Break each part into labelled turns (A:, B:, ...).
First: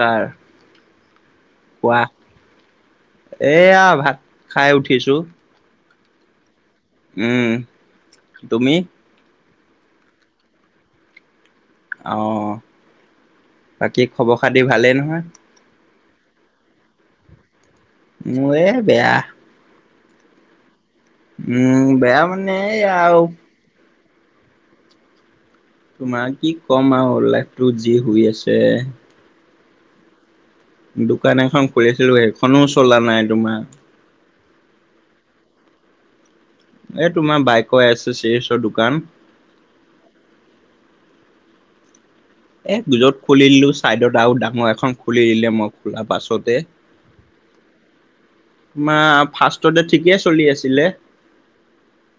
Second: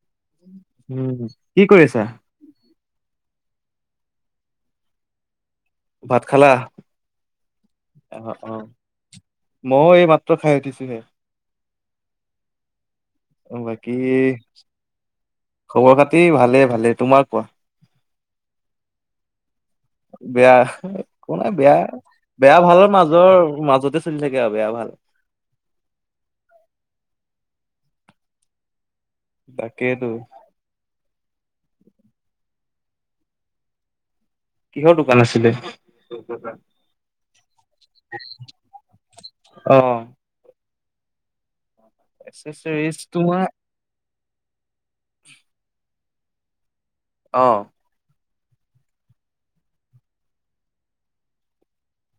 A: কাৰ?
B: উম। কি কৰি
A: কোৱা।
B: আছা?
A: এইয়া ভাত খাই উঠিছো।
B: ভাত খালা?
A: উম।
B: আহ অ'
A: তুমি
B: মইও এই মাত্ৰ খাই উঠিছোহে।
A: অঁ, বাকী খবৰ খাতি ভালেই নহয়?
B: খবৰ খাতি ভালে ভালে। তোমাৰ কোৱা?
A: মোৰ এ বেয়া।
B: বেয়া একো নাই, বেয়া
A: উম মানে
B: বেয়া ভালৰ
A: এইয়া আৰু
B: মাজৰ মাজতে চলি থাকে বেয়া ভাল
A: তোমাৰ কি ক'ম আৰু লাইফটো যি হুই আছে।
B: তাকেইটো।
A: দোকান এখন খুলিছিলো সেইখনো চলা নাই তোমাৰ।
B: কিহৰ দোকান আছিলে?
A: এ তোমাৰ বাইকৰ এ ছে চিৰিছৰ দোকান।
B: অঁ। এ ছে চিৰিছৰ!
A: এ বিলত খুলি দিলো চাইডত আৰু ডাঙৰ এখন খুলি দিলে মই খোলা পাছতে।
B: অঁ।
A: মা'হ ফাৰ্ষ্টতে ঠিকে চলি আছিলে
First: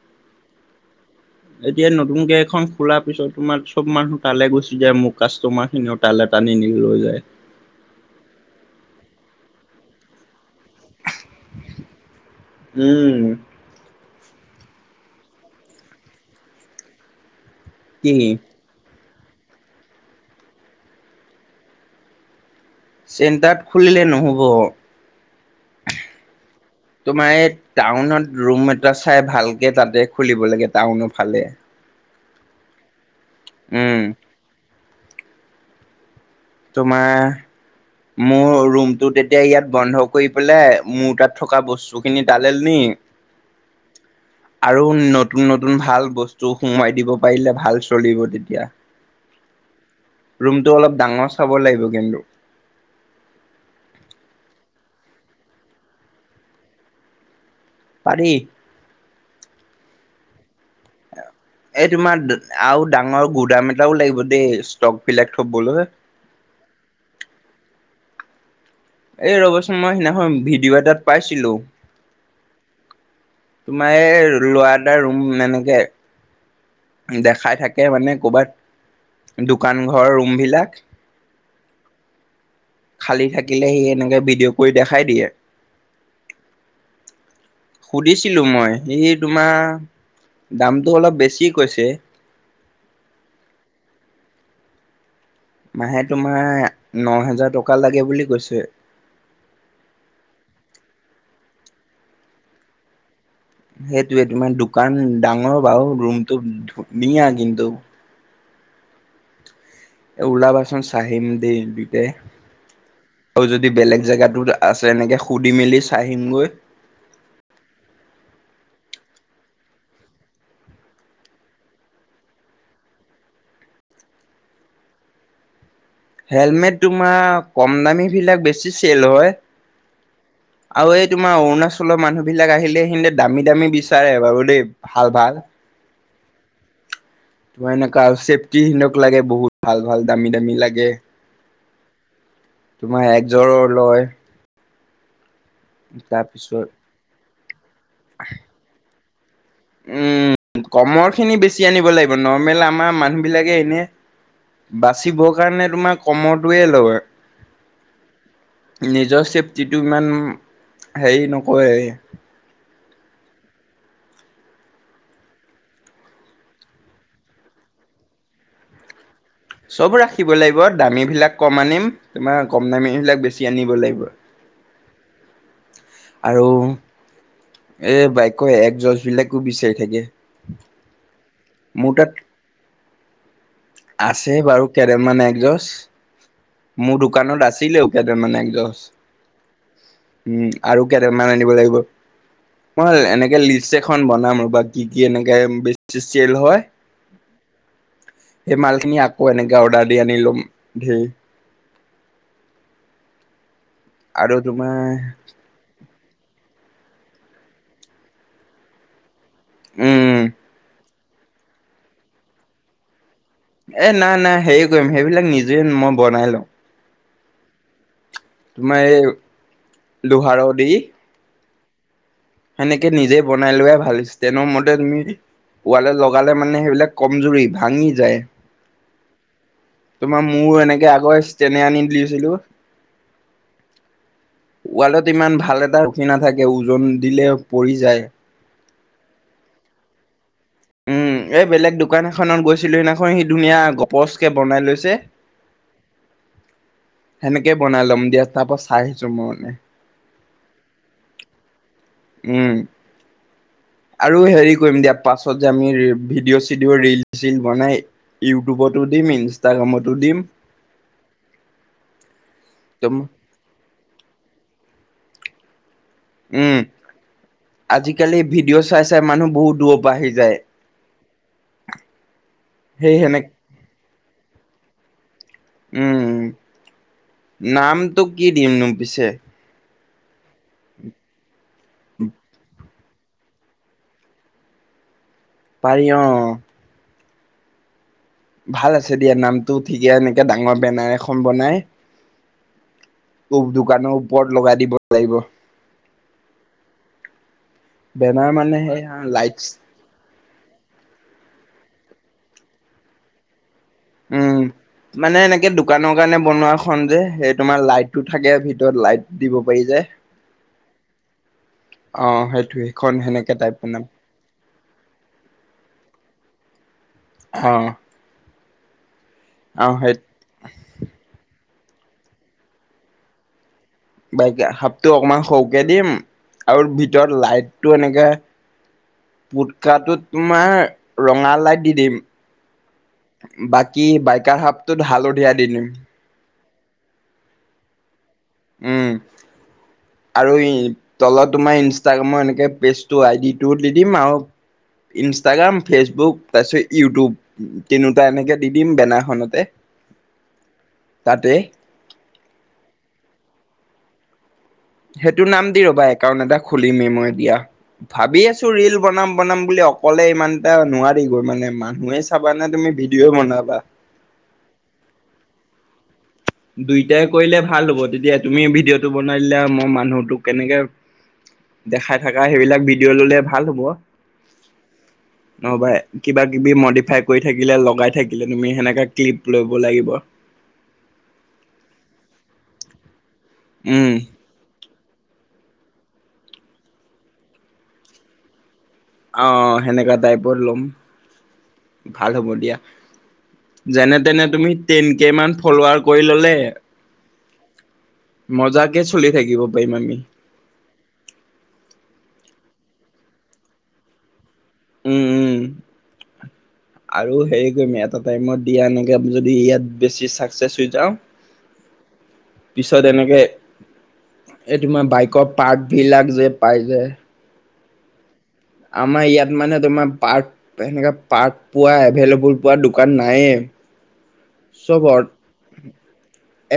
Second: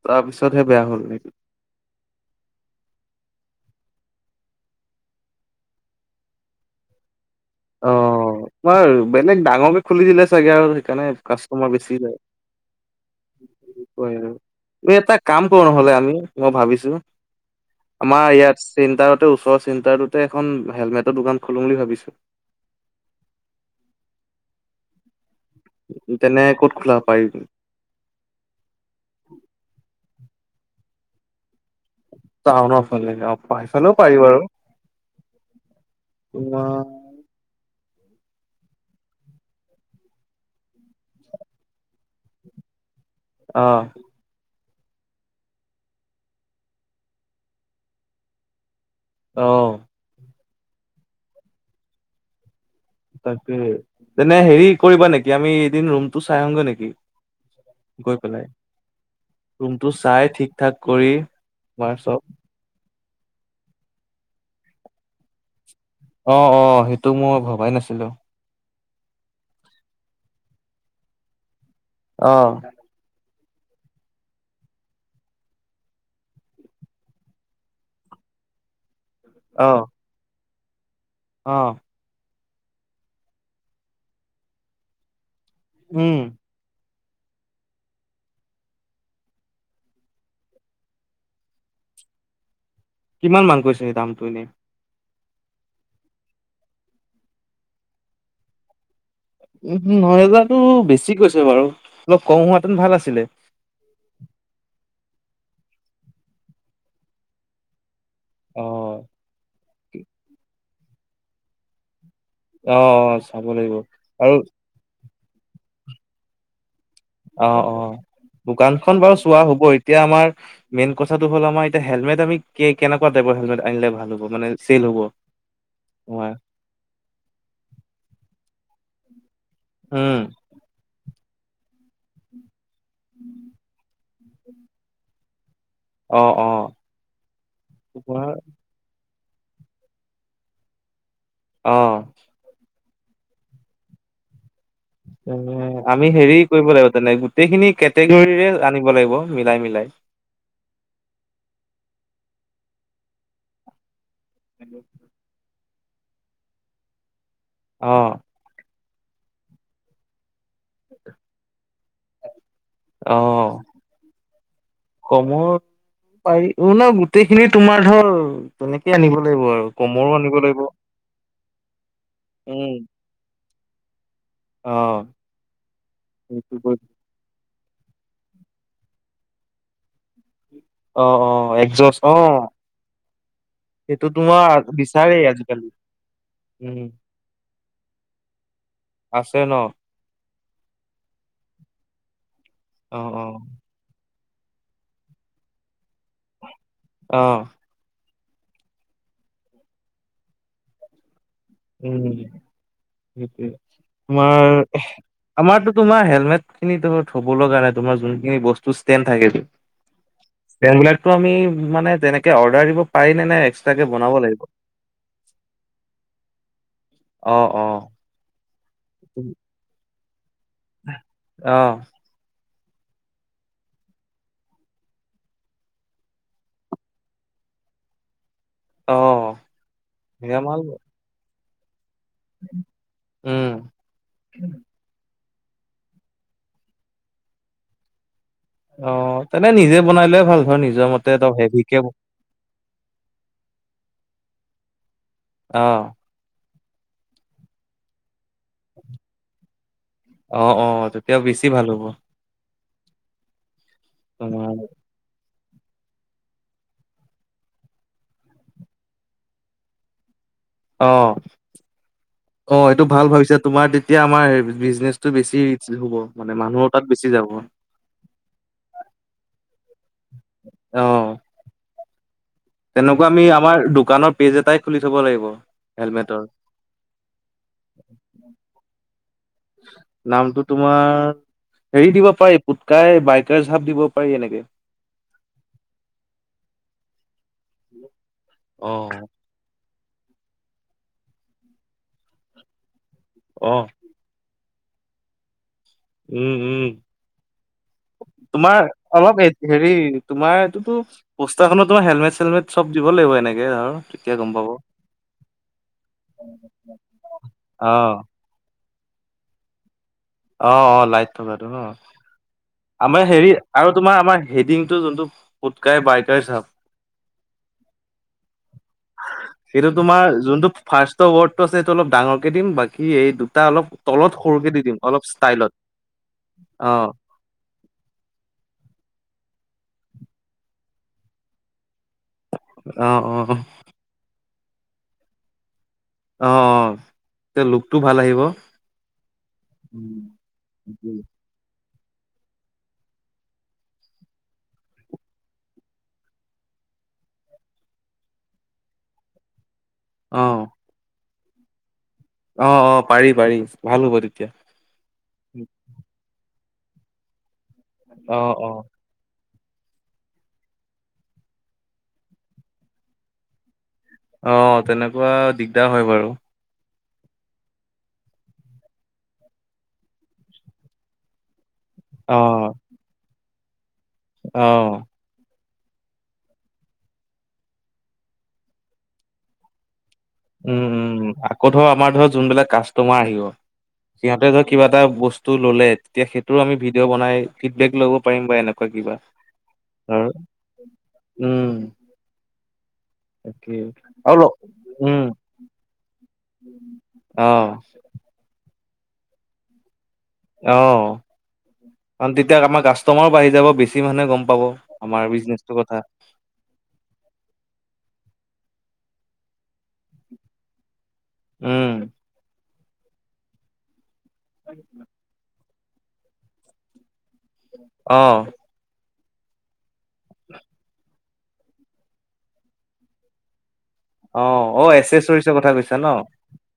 B: তাৰ পিছতহে বেয়া হ'ল নেকি?
A: এতিয়া নতুনকে এখন খোলাৰ পিছত তোমাৰ চব মানুহ তালে গুচি যায়, মোৰ কাষ্টমাৰ খিনি তালে টানি নি লৈ যায়।
B: অ', তোমাৰ বেলেগ ডাঙৰকে খুলি দিলে চাগে, আৰু হেইকাৰণে কাষ্টমাৰ বেছি যায়।
A: উম
B: এটা কাম কৰো নহলে আমি, মই ভাবিছো
A: কি
B: আমাৰ ইয়াত চেণ্টাৰতে, ওচৰৰ চেণ্টাৰটোতে এখন হেলমেটৰ দোকান খুলো বুলি ভাবিছো!
A: চেণ্টাৰত খুলিলে নহ'ব।
B: তেনে ক'ত খোলা
A: তোমাৰ
B: পাৰিবি?
A: এই টাউনত ৰুম এটা চাই ভালকে তাতে খুলিব লাগে, টাউনৰ ফালে।
B: টাউনৰ ফালে অ' সেইফালেও
A: উম
B: পাৰি বাৰু। তোমাৰ
A: তোমাৰ মোৰ ৰুমটো তেতিয়া ইয়াত বন্ধ কৰি পেলাই, মোৰ তাত থকা বস্তু খিনি তালে নি।
B: অ'।
A: আৰু নতুন, নতুন ভাল বস্তু সোমোৱাই দিব পাৰিলে ভাল চলিব তেতিয়া।
B: অ'।
A: ৰুমটো অলপ ডাঙৰ চাব লাগিব কিন্তু।
B: তাকে তেনে হেৰি কৰিবা নেকি, আমি এদিন ৰুমটো চাই আহোগে নেকি? গৈ
A: পাৰি
B: পেলাই, ৰুমটো চাই ঠিক ঠাক কৰি
A: এই তোমাৰ আও ডাঙৰ গুদাম এটাও লাগিব দেই, ষ্টক বিলাক থবলৈ।
B: অ', অ', সেইটো মই ভবাই নাছিলো।
A: এই ৰ'বচোন মই সিদিনাখন ভিডিঅ' এটাত পাইছিলো।
B: অ'।
A: তোমাৰ এই ল'ৰা এটা ৰুম এনেকে দেখাই থাকে মানে, কৰ'বাত দোকান
B: অ',
A: ঘৰৰ ৰুম বিলাক।
B: অ'।
A: খালী থাকিলে সি সেনেকে ভিডিঅ' কৰি দেখাই দিয়ে।
B: উম।
A: সুধিছিলোঁ মই, সি তোমাৰ দামটো অলপ বেছি কৈছে।
B: কিমান মান কৈছে, এই দামটো এনেই?
A: মাহে তোমাৰ ন' হেজাৰ টকা লাগে বুলি কৈছে!
B: উম, ন' হেজাৰতো বেছি কৈছে বাৰু। অলপ কম হোৱা হেতেন ভাল আছিলে?
A: সেইটোয়ে তোমাৰ দোকান ডাঙৰ বাৰু, ৰুমটো ধু-ধুনীয়া কিন্তু।
B: অ'।
A: এ ওলাবাচোন চাই আহিম দেই দুইটাই,
B: অ
A: আও
B: চাব
A: যদি
B: লাগিব
A: বেলেগ
B: আৰু
A: জেগাতো আছে এনেকে সুধি মেলি চাই আহিমগৈ।
B: অ', অ', দোকানখন বাৰু চোৱা হ'ব, এতিয়া আমাৰ মেইন কথাটো হ'ল আমাৰ, এতিয়া হেলমেট আমি কেনেকুৱা টাইপৰ হেলমেট আনিলে ভাল হব মানে চেল হ'ব? [inaudible] তোমাৰ
A: হেলমেট তোমাৰ, কম দামী বিলাক বেছি চেল হয়।
B: উম।
A: আৰু এই তোমাৰ অৰুণাচলৰ মানুহ বিলাক আহিলে, [unintelligible] দামী দামী বিচাৰে বাৰু দেই। ভাল, ভাল।
B: অ', অ'।
A: তো এনেকুৱা আৰু
B: তোমাৰ
A: চেফটি সিনতক লাগে, বহুত ভাল-ভাল দামী-দামী লাগে।
B: অ'।
A: তোমাৰ একযোৰো লয়।
B: আমি হেৰি
A: তাৰপিছত
B: কৰিব লাগিব তেনে, গোটেইখিনি কেটেগৰীৰে আনিব লাগিব মিলাই মিলাই।
A: উম, কমৰ খিনি বেছি আনিব লাগিব নৰ্মেল আমাৰ মানুহ বিলাকে এনে বাচিবৰ কাৰণে তোমাৰ কমৰটোৱে লয়।
B: অ,
A: নিজৰ চেফটিটো ইমান হেৰি নকয়।
B: অ, কমত পাৰি অ, ন গোটেইখিনি তোমাৰ ধৰ তেনেকেই আনিব লাগিব আৰু কমৰো আনিব লাগিব।
A: দামীবিলাক কম আনিম, তোমাৰ কম
B: উম
A: দামীবিলাক বেছি আনিব লাগিব।
B: অ,
A: আৰু এ, বাইাকে এক, যছ বিলাকো বিচাৰি থাকে।
B: অ, অ, এগ,
A: মোৰ
B: যছ
A: তাত
B: অ, সেইটো
A: আছে
B: তোমাৰ
A: বাৰু কেইডালমান
B: বিচাৰেই
A: একজছ
B: আজিকালি। উম
A: মোৰ দোকানত আছিলেও, কেডাল মান এক, যছ।
B: আছে ন।
A: উম, আৰু কেইডালমান আনিব লাগিব,
B: অ
A: মই
B: অ
A: এনেকে লি লিচ, এখন বনাম ৰ'বা কি কি, এনেকে বেছি চেল হয়।
B: অ,
A: সেই মাল খিনি আকৌ এনেকে অৰ্ডাৰ দি আনি লম, উম।
B: উম, সেইটোৱে তোমাৰ আমাৰতো তোমাৰ হেলমেট খিনি থব'লৈ কাৰণে তোমাৰ যোনখিনি বস্তু ষ্টড থাকে যে
A: উম
B: [unintelligible] আমি মানে তেনেকে অৰ্ডাৰ দিব পাৰি নে নে এক্সট্ৰাকে
A: এ,
B: বনাব
A: নাই নাই
B: লাগিব
A: হেই কৰিম সেইবিলাক নিজে মই বনাই লওঁ।
B: অ, অ,
A: তোমাৰ এই, লোহাৰ দি
B: অ,
A: সেনেকে নিজে বনাই লোৱাই ভাল, হৈছটেনো মদেল। ৱালট লগালে মানে সেইবিলাক কমজুৰি, ভাঙি যায়।
B: অ,
A: তোমাৰ
B: সেয়া
A: মোৰো
B: মাল
A: এনেকে আগৰ ইচটেনে আনি দিছিলো।
B: উম
A: ৱালত ইমান ভাল এটা ৰখি নাথাকে ওজন দিলে পৰি যায়।
B: অ, তেনে নিজে বনাই লৈয়ে ভাল ধৰ নিজৰ মতে হেভিকে
A: সখনত গৈছিলো সেইদিনাখন সি ধুনীয়া গপচ কে বনাই লৈছে।
B: অ,
A: সেনেকে বনাই ল'ম দিয়া, তাৰপা চাই আহিছো মই মানে
B: অ, অ, তেতিয়াও বেছি ভাল হ'ব।
A: উম, আৰু হেৰি
B: তোমাৰ
A: কৰিম দিয়া। পাছত যে আমি ভিডিঅ' চিডিঅ' ৰিল চিল বনাই। ইউটিউব'তো দিম, ইনষ্টাগ্ৰাম'তো দিম।
B: অ, অ, এইটো ভাল ভাবিছা তোমাৰ। এতিয়া আমাৰ বিজনেছ টো ৰিচ্ছ হ'ব, মানে
A: উম।
B: মানুহো তাত বেছি যাব।
A: আজিকালি ভিডিঅ' চাই চাই মানুহ বহুত দূৰৰ পৰা আহি যায়।
B: অ
A: সেই
B: তেনেকুৱা
A: সেনে
B: আমি আমাৰ দোকানৰ পেজ এটাই খুলি থ'ব লাগিব।
A: উম,
B: হেলমেটৰ
A: নামটো কি দিমনো পিছে।
B: নামটো তোমাৰ হেৰি, দিব পাৰি পুত কাই বাইকাৰছ হাব, দিব পাৰি এনেকে।
A: পাৰি অ, অ, ভাল
B: অ
A: আছে দিয়া, নামটো ঠিকে এনেকে ডাঙৰ বেনাৰ এখন বনাই। টোক
B: অ
A: দোকানৰ ওপৰত লগাই দিব লাগিব।
B: উম, উম,
A: বেনাৰ মানে
B: তোমাৰ
A: সেই
B: অলপ
A: লাইটছ
B: হেৰি তোমাৰ টোতো পোষ্টাৰখনত তোমাৰ হেলমেট-চেলমেট চব দিব লাগিব এনেকে আ
A: উম, মানে এনেকে দোকানৰ কাৰণে বনোৱা খন যে সেই তোমাৰ
B: অ
A: লাইটটো থাকে ভিতৰত ভিতৰত লাইট দিব পাৰি যে।
B: অ', অ', লাইট থকাটো ন?
A: অ', সেইটোৱেই।
B: আমাৰ হেৰি আৰু তোমাৰ আমাৰ হেডিংটো যোনটো পোটকাই বাইকাৰছ হাব
A: হ।
B: সেইটো তোমাৰ যোনটো ফাৰ্ষ্টৰ ৱৰ্ডটো আছে সেইটো অলপ ডাঙৰকে দিম। বাকী এই দুটা অলপ তলত সৰুকে দি দিম।
A: টো
B: অলপ
A: অকনমান
B: ষ্টাইলত
A: সৰুকে দিম। আৰু
B: অ
A: ভিতৰত লাইটটো এনেকে পুটকাটোত তোমাৰ ৰঙা লাইট দি দিম।
B: অ অ
A: বাকী বাইকাৰ হাবটোত হালধীয়া দি দিম।
B: অ', অ', তে লুকটো ভাল আহিব।
A: উম, আৰু ই তলত তোমাৰ ইঞ্চ ইনষ্টাগ্ৰামৰ এনেকে পেজটো আই ডি টো দি দিম। আৰু ইনষ্টাগ্ৰাম, ফেচবুক তাৰপিছত ইউটিউব। তিনিওটা এনেকে দি দিম বেনাৰখনতে।
B: অ'।
A: তাতে।
B: অ', অ', পাৰি পাৰি ভাল হ'ব তেতিয়া।
A: সেইটো নাম দি ৰ'বা একাউণ্ট এটা খুলিমেই মই এতিয়া।
B: অ
A: ভাবি আছো
B: অ
A: ৰিল বনাম। বনাম বুলি। অকলে ইমানটা নোৱাৰি গৈ মানে মানুহে চাবানে তুমি ভিডিঅ'ই বনাবা।
B: অ', তেনেকুৱা দিগদাৰ হয় বাৰু।
A: দুইটাই কৰিলে ভাল হ'ব। তেতিয়া তুমি ভিডিঅ'টো বনাই দিলে মই মানুহটোক কেনেকে দেখাই থাকা, সেইবিলাক ভিডিঅ' ললে ভাল হ'ব।
B: অহ।
A: নহবা কিবা-কিবি মডিফাই কৰি থাকিলে লগাই থাকিলে তুমি সেনেকা ক্লিপ ল'ব লাগিব।
B: উম উম। আকৌ ধৰ আমাৰ ধৰ যোনবিলাক কাষ্টমাৰ আহিব
A: উম।
B: সিহঁতে ধৰ কিবা এটা বস্তু ল'লে তেতিয়া সেইটোৰো আমি ভিডিঅ' বনাই ফিডবেক ল'ব পাৰিম বা এনেকুৱা কিবা।
A: অহ, হেনেকা
B: ধৰ
A: টাইপত লম।
B: উম
A: ভাল হ'ব দিয়া।
B: তাকে
A: যেনে
B: আৰু
A: তেনে তুমি টেন
B: উম
A: কে মান ফলুৱাৰ কৰি ল'লে,
B: অ',
A: মজাকে চলি থাকিব পাৰিম আমি।
B: অ', কাৰণ তেতিয়া আমাৰ কাষ্টমাৰো বাঢ়ি যাব। বেছি মানুহে গম পাব।
A: উম
B: আমাৰ
A: উম
B: বিজনেছটো কথা।
A: আৰু হেৰি কৰিম এটা টাইমত দিয়া এনেকে যদি ইয়াত বেছি চাকচেছ হৈ যাওঁ
B: উম।
A: পিছত এনেকে, এই তোমাৰ বাইকত পাৰ্টবিলাক যে পাই যে।
B: অ'।
A: আমাৰ ইয়াত মানে তোমাৰ পাৰ্ট হেনেকা পাৰ্ট পোৱা এভেইলেবল পোৱা দোকান নায়ে।
B: অ', অ', এচেছৰিজৰ কথা কৈছা ন?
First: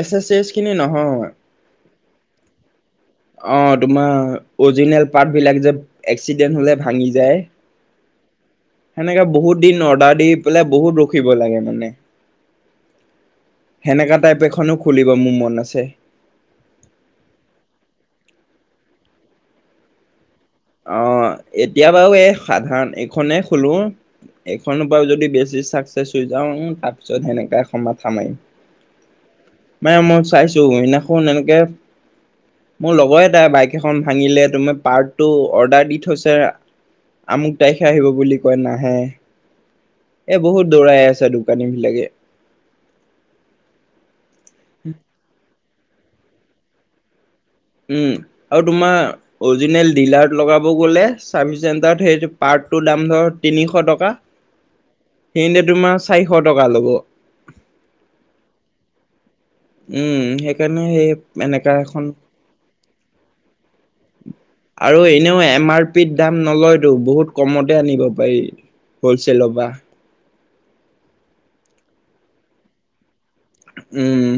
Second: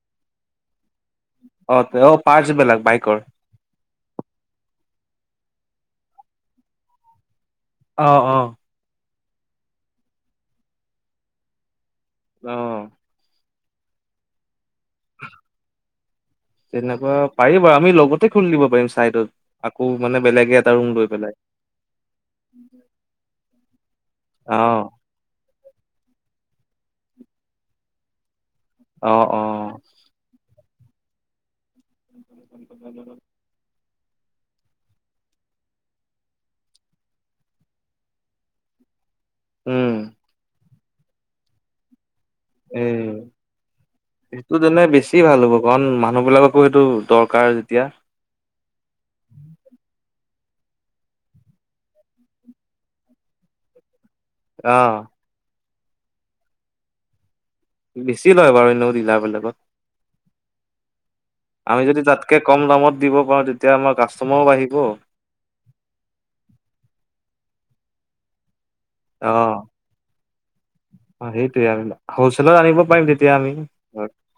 A: এচেছৰিজখিনি নহয়।
B: অ', অ', পাৰ্টছবিলাক বাইকৰ।
A: অ', তোমাৰ অৰিজিনেল পাৰ্টবিলাক যে এক্সিডেণ্ট হ'লে ভাঙি যায়।
B: অ', অ'।
A: হেনেকে বহুত দিন অৰ্ডাৰ দি পেলাই বহুত ৰখিব লাগে মানে।
B: অ'।
A: হেনেকা টাইপ এখনো খুলিব মোৰ মন আছে।
B: তেনেকুৱা পাৰি বাৰু। আমি লগতে খুলি দিব পাৰিম চাইডত। আকৌ মানে বেলেগে এটা ৰুম লৈ পেলাই
A: অ', এতিয়া বাৰু এই সাধাৰণ এইখনে খোলো।
B: অ',
A: এইখনৰ পৰাও যদি বেছি চাকচেছ হৈ যাওঁ, তাৰপিছত সেনেকা এ, মাথা মাৰিম।
B: অ', অ'।
A: মানে মই চাইছো সিদিনাখন এনেকে, মোৰ লগৰএটাই বাইক ক এখন ভাঙিলে, তুমাৰ পাৰ্ট টো অৰ্ডাৰ দি থৈছে, আমুক তাৰিখে আহিব বুলি কয় নাহে।
B: উম।
A: এ, বহুত দৌৰাই আছে দোকানী বিলাকে।
B: উম, সেইটো যেনে বেছি ভাল হ'ব। কাৰণ মানুহ বিলাককো এইটো দৰকাৰ যেতিয়া
A: উম, আৰু তোমাৰ অৰিজিনেল ডিলাৰত লগাব গ'লে, চাৰ্ভি চেণ্টাৰত হেৰি পাৰ্টটোৰ দাম ধৰা তিনিশ টকা।
B: অ'।
A: সিহঁনতে তোমাৰ চাৰিশ টকা ল'ব।
B: বেছি লয় বাৰু এনেও দিলাৰ বিলাকত।
A: উম, সেইকাৰণে সেই এনেকা
B: আমি যদি
A: এখন
B: তাতকে কম দামত দিব পাৰো তেতিয়া আমাৰ কাষ্টমাৰও বাঢ়ি
A: আৰু এনেও এম আৰ পিত দাম নলয়তো, বহুত কমতে আনিব পাৰি। হলচেলৰ
B: অ',
A: পৰা
B: অ', সেইটোয়েই আৰু, আমি হলচেলত আনিব পাৰিম তেতিয়া এতিয়া আমি ধৰ
A: উম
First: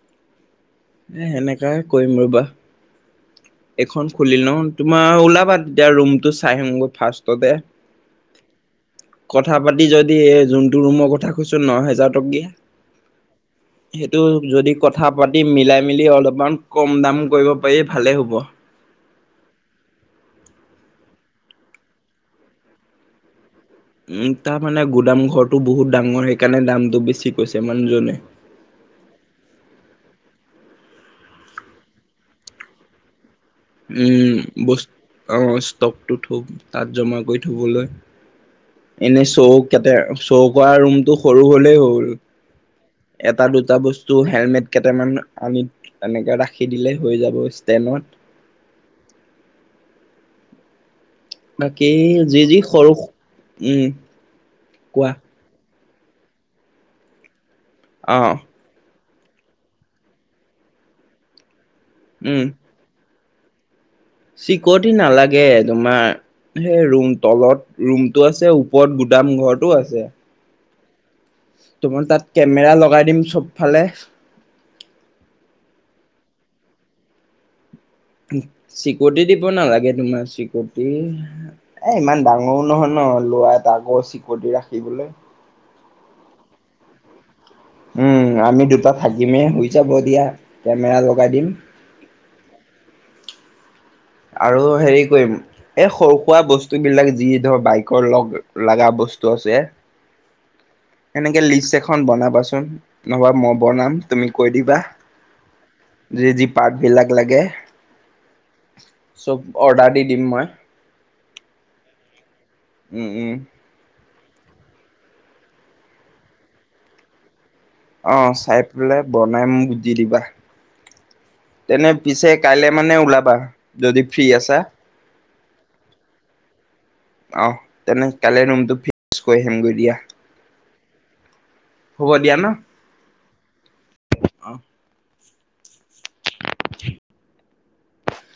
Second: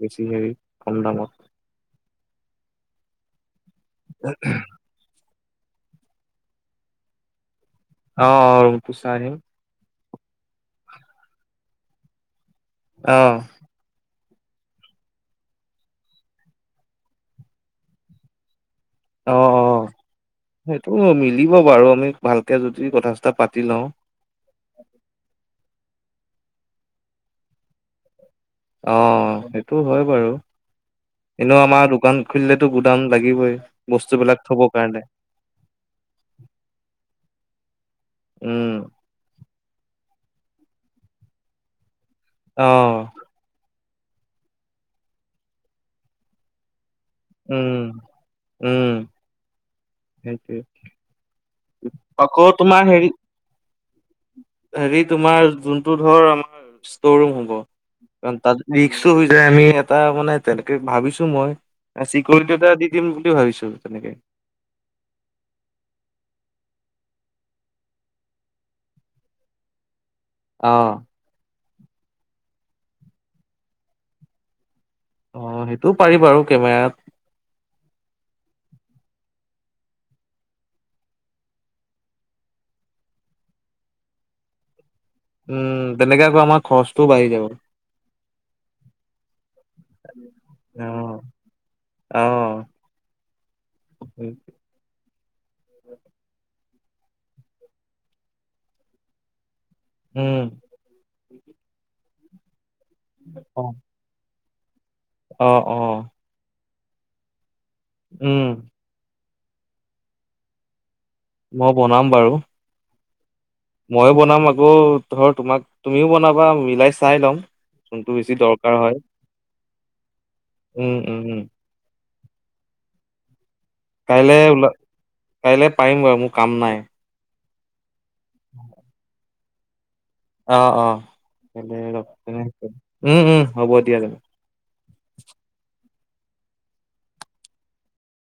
B: বেছি হেৰি কম
A: এ
B: দামত
A: সেনেকাই কৰিম ৰ'বা। এইখন খুলি লওঁ, তোমাৰ ওলাবা তেতিয়া ৰুমটো চাই আহিমগৈ ফাৰ্ষ্টতে।
B: অ', অ', ৰুমটো চাই আহিম।
A: কথা পাতি যদি এ, যোনটো ৰুমৰ কথা কৈছো ন' হেজাৰ টকীয়া
B: অ'।
A: সেইটো যদি কথা পাতি মিলাই মেলি অলপমান কম দাম কৰিব পাৰি ভালে হ'ব।
B: অ', অ', সেইটো মিলিব বাৰু, আমি ভালকে যদি কথা চতা পাতি লওঁ।
A: উম, তাৰ মানে গুদাম ঘৰটো বহুত ডাঙৰ সেইকাৰণে দামটো বেছি কৈছে মানুহজনে।
B: অ', সেইটোও হয় বাৰু। এনেও আমাৰ দোকান খুলিলেতো গুদান লাগিবই,
A: উম,
B: বস্তুবিলাক থব
A: বস্তু
B: কাৰণে।
A: অ', ষ্টকটো থব তাত জমা কৰি থবলৈ,
B: উম।
A: এনে চৌক কেতে চৌকা ৰুমটো সৰু হলেই হ'ল।
B: অ'।
A: এটা দুটা বস্তু হেলমেট কেইটামান আনি এনেকে ৰাখ সি দিলেই হৈ যাব [unintelligible]
B: উম, উম। সেইটোৱেই।
A: বাকী যি
B: আকৌ
A: যি
B: তোমাৰ
A: সৰু
B: হেৰি,
A: উম,
B: হেৰি
A: কোৱা
B: তোমাৰ যোন যোনতো ধৰ আমাৰ ষ্টৰ ৰুম হ'ব,
A: অ'
B: কাৰন তাত ৰিক্সো হৈ যায়, আমি এটা মানে তেনেকে ভাবিছোঁ মই
A: উম।
B: চিকৰিটি এটা দি দিম বুলি ভাবিছোঁ তেনেকে।
A: চিকৰটি নালাগে, তোমাৰ সেই ৰুম তলত ৰুমটো আছে, ওপৰত গুদাম ঘৰটো আছে।
B: অ'।
A: তোমাৰ তাত কেমেৰা লগাই দিম চবফালে।
B: অ', সেইটোও পাৰি বাৰু কেমেৰাত।
A: চিকৰটি দিব নালাগে, তোমাৰ চিকৰটি এ ইমান ডাঙৰো নহয় নহ, লৰা এটা আগৰ চিকৰটি ৰাখিবলৈ।
B: উম, তেনেকে আকৌ আমাৰ খৰচটোও বাঢ়ি যাব।
A: উম, আমি দুটা থাকিমে হয় যাব দিয়া! কেমেৰা
B: অ',
A: লগাই দিম।
B: অ'।
A: আৰু হেৰি কৰিম এই সৰু-সুৰা বস্তুবিলাক যি ধৰ বাইকৰ লগ লাগা বস্তু আছে।
B: উম।
A: এনেকে লিষ্ট এখন বনাবাচোন নহ'বা মই
B: অ',
A: বনাম তুমি কৈ দিবা।
B: অ', অ'।
A: যি যি পাৰ্টবিলাক লাগে।
B: উম।
A: চব অৰ্ডাৰ দি দিম মই।
B: মই বনাম বাৰু।
A: উম, উম।
B: ময়ো বনাম। আকৌ ধৰ তোমাক তুমিও বনাবা। মিলাই চাই লম। যোনটো
A: অ',
B: বেছি
A: চাই
B: দৰকাৰ হয়,
A: পেলাই বনাই মোক দি দিবা।
B: উম, উম, উম,
A: তেনে পিছে কাইলে মানে ওলাবা। যদি ফ্ৰী
B: কাইলে
A: আছা।
B: ওলা কাইলে পাৰিম বাৰু। মোৰ কাম নাই।
A: অহ। তেনে কালি ৰুমটো ফিক্স কৰি আহিমগৈ দিয়া।
B: অ', অ'
A: হ'ব দিয়া ন
B: [unintelligible] উম, উম হ'ব দিয়া তেনে।
A: অ'।